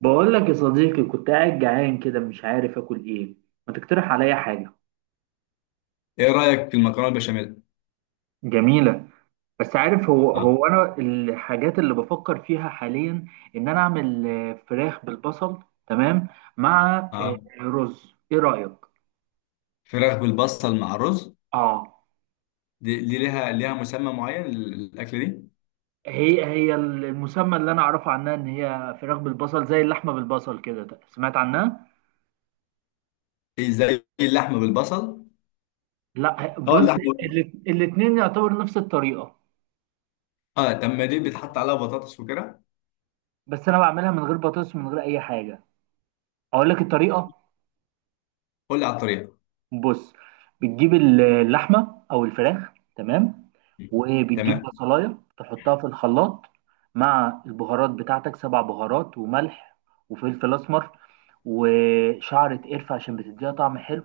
بقول لك يا صديقي، كنت قاعد جعان كده مش عارف اكل ايه. ما تقترح عليا حاجة. ايه رايك في المكرونه البشاميل؟ جميلة. بس عارف، هو اه. هو أنا الحاجات اللي بفكر فيها حاليا، إن أنا أعمل فراخ بالبصل. تمام. مع اه. رز. إيه رأيك؟ فراخ بالبصل مع رز. آه. دي ليها مسمى معين، الاكله دي. هي هي المسمى اللي أنا أعرفه عنها إن هي فراخ بالبصل زي اللحمة بالبصل كده. سمعت عنها؟ إيه، زي اللحمه بالبصل. لا، اه، بص. اللحمه. الاتنين يعتبر نفس الطريقة. اه، لما دي بيتحط عليها بطاطس وكده. بس أنا بعملها من غير بطاطس، من غير أي حاجة. أقول لك الطريقة. قول لي على الطريقه. بص. بتجيب اللحمه او الفراخ. تمام. وبتجيب تمام. بصلايه تحطها في الخلاط. مع البهارات بتاعتك، سبع بهارات، وملح وفلفل اسمر، وشعرة قرفة عشان بتديها طعم حلو.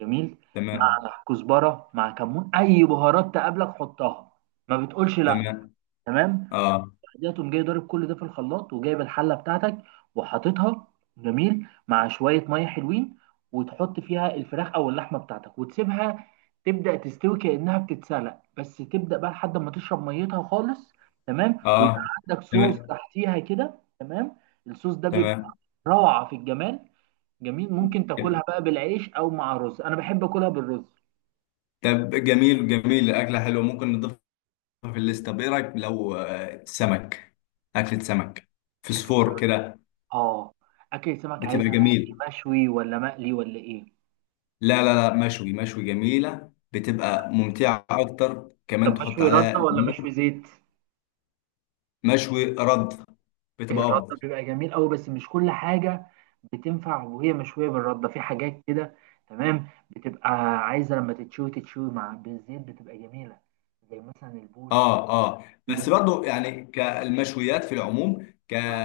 جميل. مع تمام. كزبرة، مع كمون، أي بهارات تقابلك حطها. ما بتقولش لأ. تمام. تمام. اه. ده تقوم جاي ضارب كل ده في الخلاط، وجايب الحله بتاعتك وحاططها. جميل. مع شويه ميه حلوين، وتحط فيها الفراخ او اللحمه بتاعتك وتسيبها. تبدا تستوي كانها بتتسلق، بس تبدا بقى لحد ما تشرب ميتها خالص. تمام، ويبقى اه. عندك صوص تمام. تحتيها كده. تمام. الصوص ده بيبقى تمام. روعه في الجمال. جميل. ممكن تاكلها بقى بالعيش او مع رز، انا بحب اكلها بالرز. طب جميل، جميل، اكله حلوه، ممكن نضيفها في الليست. طب ايه رايك لو سمك؟ اكله سمك. اكل السمك. فسفور كده. اه. اكل السمك بتبقى عايزها بقى. جميل. إيه؟ مشوي ولا مقلي ولا ايه؟ لا، لا، لا، مشوي، مشوي، جميلة بتبقى ممتعة أكتر، كمان طب تحط مشوي رده عليها ولا مشوي ليمون. زيت؟ مشوي رد. بتبقى الرده أفضل. بيبقى جميل قوي، بس مش كل حاجه بتنفع وهي مشويه بالرده، في حاجات كده. تمام، بتبقى عايزه لما تتشوي تتشوي مع بالزيت، بتبقى جميله. زي مثلا البوري مثلا. آه. آه. دي بس بالزيت. برضو يعني كالمشويات في العموم، ك أهو،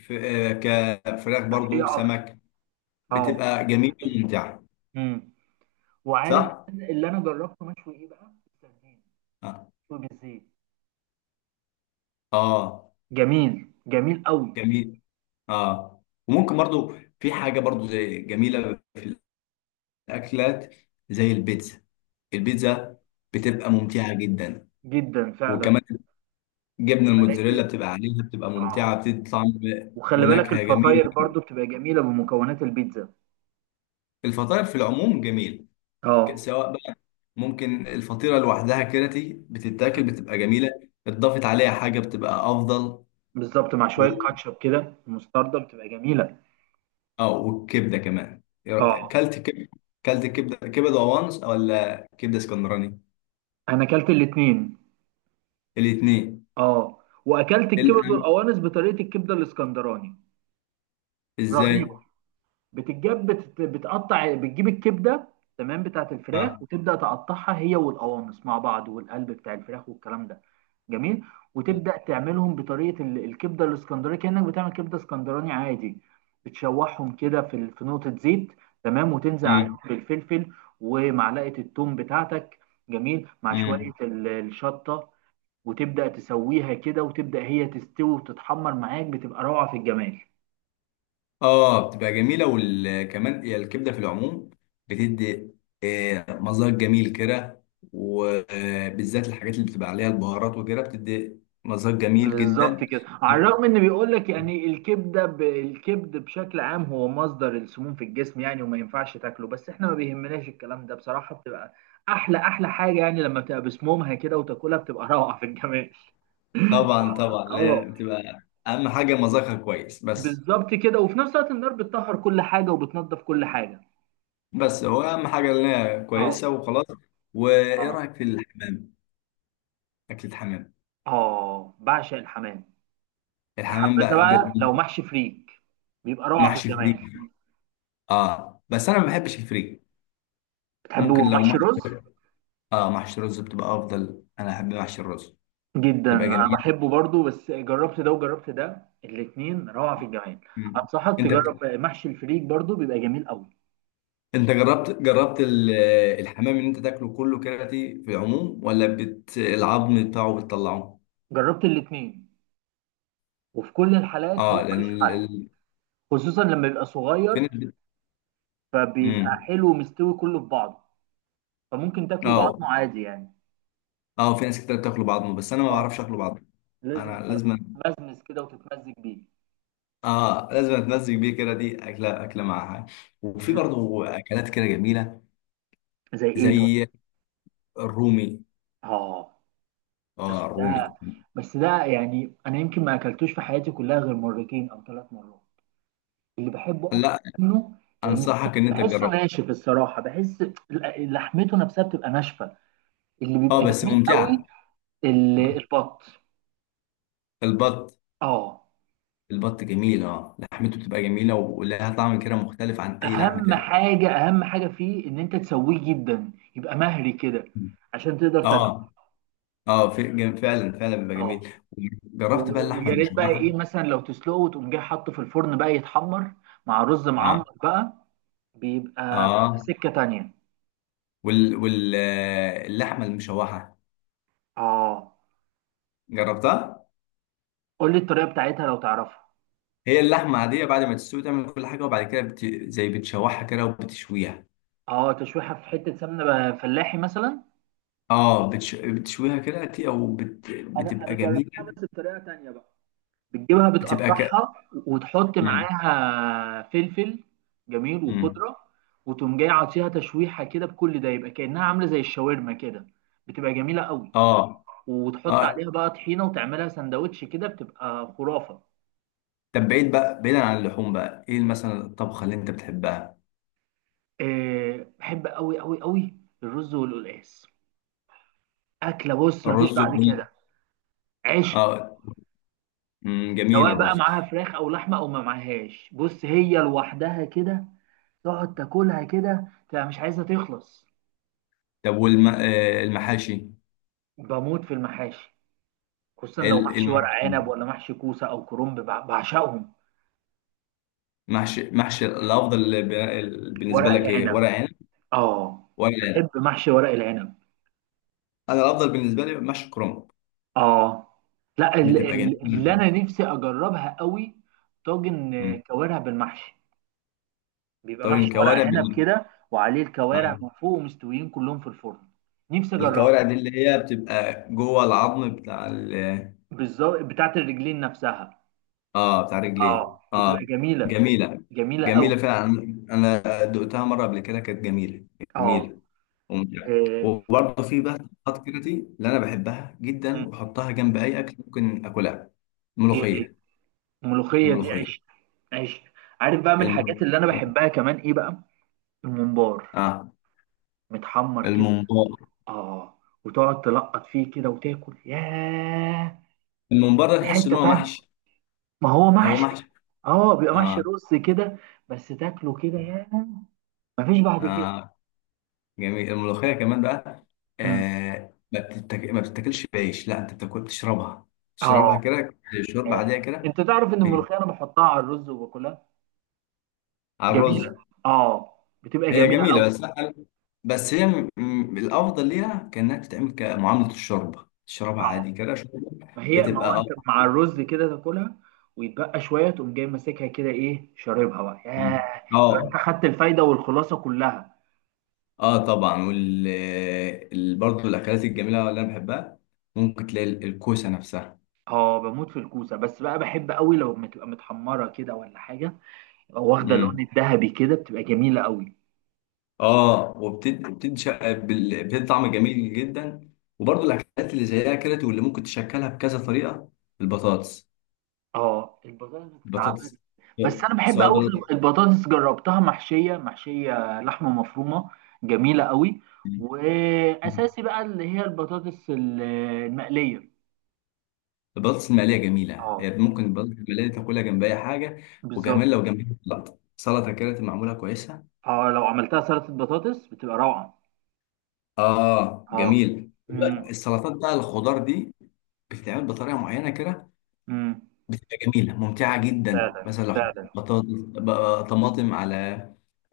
ف- آه، كفراخ صحيه برضو اكتر. سمك. اه. بتبقى جميلة وممتعة. امم. وعارف صح؟ كمان اللي انا جربته مشوي ايه بقى؟ السردين. آه. مشوي بالزيت. آه. جميل جميل قوي. جميل. آه، وممكن برضو في حاجة برضو زي جميلة في الأكلات، زي البيتزا. البيتزا بتبقى ممتعة جدا. جدا فعلا. وكمان جبنه الموتزاريلا ولكن. بتبقى عليها، بتبقى اه. ممتعه، بتدي طعم وخلي بالك ونكهه جميل. الفطاير برضو بتبقى جميله بمكونات البيتزا. الفطاير في العموم جميل. اه. سواء بقى، ممكن الفطيره لوحدها كرتي بتتاكل بتبقى جميله، اتضافت عليها حاجه بتبقى افضل. بالظبط. مع و... شويه كاتشب كده مستردة، بتبقى جميله. اه، والكبده كمان. اه. كلت كبده وانس، ولا كبده اسكندراني؟ انا اكلت الاتنين. الاثنين؟ اه. واكلت الكبد الام. والقوانص بطريقه الكبده الاسكندراني. ازاي؟ رهيبه. بتتجاب بتقطع، بتجيب الكبده. تمام، بتاعت الفراخ، اه. وتبدا تقطعها هي والقوانص مع بعض، والقلب بتاع الفراخ والكلام ده. جميل. وتبدا تعملهم بطريقه الكبده الاسكندراني، كانك بتعمل كبده اسكندراني عادي. بتشوحهم كده في نقطه زيت. تمام. وتنزل عليهم امم. بالفلفل ومعلقه الثوم بتاعتك. جميل. مع شويه إمم. الشطه. وتبدا تسويها كده، وتبدا هي تستوي وتتحمر معاك، بتبقى روعه في الجمال. اه، بتبقى جميله، وكمان هي الكبده في العموم بتدي مذاق جميل كده. وبالذات الحاجات اللي بتبقى عليها البهارات وكده بتدي مذاق جميل بالظبط جدا. كده. على الرغم ان بيقول لك يعني الكبده الكبد بشكل عام هو مصدر السموم في الجسم، يعني وما ينفعش تاكله، بس احنا ما بيهمناش الكلام ده بصراحه. بتبقى احلى احلى حاجه، يعني لما بتبقى بسمومها كده وتاكلها بتبقى روعه في الجمال. طبعا، طبعا، اللي هي اه. بتبقى اهم حاجه مذاقها كويس بس. بالظبط كده، وفي نفس الوقت النار بتطهر كل حاجه وبتنظف كل حاجه. بس هو اهم حاجه اللي هي اه. كويسه وخلاص. وايه اه. رايك في الحمام؟ اكل الحمام. اه، بعشق الحمام. يا الحمام حبذا بقى بقى لو محشي فريك، بيبقى روعه في محشي الجمال. فريك؟ اه، بس انا ما بحبش الفريك. بتحبوا ممكن لو محشي محشي. رز؟ اه، محشي رز بتبقى افضل، انا احب محشي الرز. جدا، تبقى انا جميله. بحبه برضو، بس جربت ده وجربت ده، الاتنين روعة في الجمال. مم. انصحك انت تجرب محشي الفريك برضو، بيبقى جميل قوي. انت جربت الحمام، ان انت تاكله كله كراتي في العموم، ولا العظم بتاعه بتطلعه؟ جربت الاتنين، وفي كل الحالات هو اه، لان ملوش حل. خصوصا لما بيبقى في صغير، ناس فبيبقى مم. حلو ومستوي كله في بعضه. فممكن تاكله اه. بعضمه عادي يعني. اه، في ناس كتير بتاكله بعظمه، بس انا ما اه، بعرفش اكله بعظمه. لازم انا لازم. تمزمز كده وتتمزج بيه. اه، لازم اتمزج بيه كده، دي اكله، اكله معاها. وفي مم. برضه اكلات كده جميله، زي ايه طيب؟ زي الرومي. اه. اه، بس ده الرومي. بس ده يعني انا يمكن ما اكلتوش في حياتي كلها غير مرتين او ثلاث مرات. اللي بحبه اكتر لا. منه، لان انصحك ان انت بحسه تجربه. ناشف الصراحه، بحس لحمته نفسها بتبقى ناشفه. اللي اه، بيبقى بس جميل قوي ممتعه. آه. البط. البط. اه. البط جميل، اه، لحمته بتبقى جميلة، ولها طعم كده مختلف عن أي لحم اهم تاني. حاجه، اهم حاجه فيه ان انت تسويه جدا، يبقى مهري كده عشان تقدر تاكله. اه. اه، في فعلا، فعلا بيبقى اه. جميل. جربت بقى اللحمة ويا ريت بقى ايه المشوحة؟ مثلا لو تسلقه وتقوم جاي حاطه في الفرن بقى يتحمر مع رز اه. معمر بقى، بيبقى في في اه، سكه تانية. وال وال آه، اللحمة المشوحة اه. جربتها. قول لي الطريقه بتاعتها لو تعرفها. هي اللحمة عادية، بعد ما تستوي تعمل كل حاجة، وبعد كده زي بتشوحها كده، وبتشويها. اه. تشويحه في حته سمنه بقى فلاحي مثلا. اه، بتشويها كده، انا بتبقى انا جميلة. جربتها بس بطريقه تانية بقى. بتجيبها، بتبقى ك... بتقطعها، وتحط مم. معاها فلفل، جميل، مم. وخضره، وتقوم جاي عاطيها تشويحه كده بكل ده، يبقى كانها عامله زي الشاورما كده، بتبقى جميله قوي. اه. وتحط اه، عليها بقى طحينه وتعملها سندوتش كده بتبقى خرافه. طب بعيد بقى، بعيدا عن اللحوم بقى، ايه مثلا الطبخه اللي انت بتحبها؟ أه، بحب قوي قوي قوي الرز والقلقاس. اكله، بص مفيش الرز بعد كده. وال... عشق. اه. جميل سواء بقى الرز. معاها فراخ او لحمه او ما معاهاش، بص هي لوحدها كده تقعد تاكلها كده تبقى مش عايزه تخلص. طب والم... آه، المحاشي. بموت في المحاشي، خصوصا إيه لو إيه محشي ورق المحشي، عنب، ولا محشي كوسه او كرنب، بعشقهم. محشي الافضل بالنسبه ورق لك؟ ايه، العنب. ورق عنب؟ اه، ورق بحب عنب. محشي ورق العنب. انا الافضل بالنسبه لي محشي كرنب. اه. لا، بتبقى اللي جميله. انا نفسي اجربها قوي طاجن أمم. كوارع بالمحشي. بيبقى طب محشي ورق الكوارع عنب بال... كده، وعليه الكوارع آه. من فوق، ومستويين كلهم في الفرن. نفسي اجربها. الكوارع دي اللي هي بتبقى جوه العظم بتاع بالظبط، بتاعت الرجلين نفسها. اه، بتاع رجليه. اه، اه. بتبقى جميله. جميله. جميله قوي. جميله فعلا. انا دقتها مره قبل كده، كانت جميله، اه. جميله وممتعه. وبرضه في بقى خطوات كده، دي اللي انا بحبها جدا، آه، واحطها جنب اي اكل، ممكن اكلها. ايه ايه الملوخيه. الملوخيه دي الملوخيه. عيش. عيش. عارف بقى من الحاجات الم... اللي انا بحبها كمان ايه بقى؟ الممبار اه، متحمر كده. الممبار. اه. وتقعد تلقط فيه كده وتاكل، ياه، الممبار ده في تحس ان حته هو تانية. محشي. ما هو هو محشي. محشي. اه، بيبقى محشي اه. رز كده. بس تاكله كده، ياه، مفيش بعد كده. اه، جميل. الملوخيه كمان بقى، مم. ما بتتاكلش بعيش، لا انت بتاكل بتشربها. تشربها اه. كده، شوربه ياه. عاديه كده. انت تعرف ان الملوخيه انا بحطها على الرز وباكلها. على جميله. الرز. اه. بتبقى هي جميله جميله بس، لا بس هي الافضل ليها كانها تتعمل كمعامله الشوربه، تشربها قوي. عادي كده شوربه، ما بتبقى هو انت اه. مع الرز كده تاكلها، ويتبقى شويه تقوم جاي ماسكها كده، ايه، شاربها بقى، مم. ياه، تبقى انت اه. خدت الفايده والخلاصه كلها. اه، طبعا. برضه الاكلات الجميله اللي انا بحبها، ممكن تلاقي الكوسه نفسها. اه، بموت في الكوسه. بس بقى بحب قوي لو بتبقى متحمره كده ولا حاجه، يبقى واخده اللون امم. الذهبي كده، بتبقى جميله قوي. اه، وبتدي بتدي طعم جميل جدا. وبرضه الاكلات اللي زيها كده، واللي ممكن تشكلها بكذا طريقه، البطاطس. اه، البطاطس بتتعمل. البطاطس. بس سواء، انا بحب قوي في سواء. البطاطس، جربتها محشيه، محشيه لحمه مفرومه، جميله قوي. بطاطس. واساسي بقى اللي هي البطاطس المقليه. البطاطس المقليه جميله، هي اه. ممكن البطاطس المقليه دي تاكلها جنب اي حاجه. وكمان بالظبط. لو جنبها سلطه، سلطه كده تبقى معموله كويسه. اه، لو عملتها سلطة بطاطس بتبقى روعة. اه، اه. جميل. امم. السلطات بقى الخضار دي بتتعمل بطريقه معينه كده، امم. بتبقى جميله ممتعه جدا. فعلا مثلا لو حطيت فعلا. بطاطس بقى، طماطم على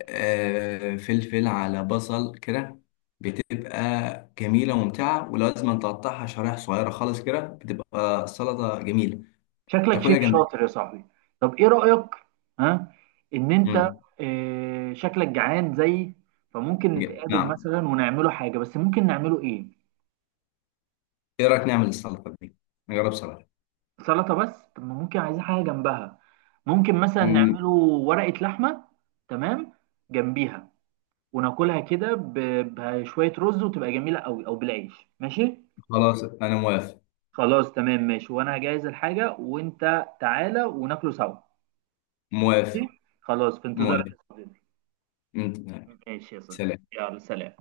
فلفل، على بصل كده، بتبقى جميله وممتعه. ولو لازم تقطعها شرايح صغيره خالص كده بتبقى السلطه جميله، شكلك شيف تاكلها جنب. شاطر يا صاحبي. طب ايه رأيك؟ ها؟ ان انت، مم. شكلك جعان زيي، فممكن نتقابل نعم. مثلا ونعمله حاجة، بس ممكن نعمله ايه؟ ايه رايك نعمل السلطه دي؟ نجرب سلطه. سلطة بس؟ طب ما ممكن عايزين حاجة جنبها. ممكن مثلا أمم. نعمله ورقة لحمة. تمام. جنبيها، وناكلها كده بشوية رز وتبقى جميلة قوي او بالعيش. ماشي. خلاص، انا موافق. خلاص، تمام، ماشي. وانا هجهز الحاجة وانت تعالى وناكله سوا. ماشي موافق. خلاص، في انتظارك موافق. يا صديقي. أمم. ماشي يا صديقي. سلام. يلا، سلام.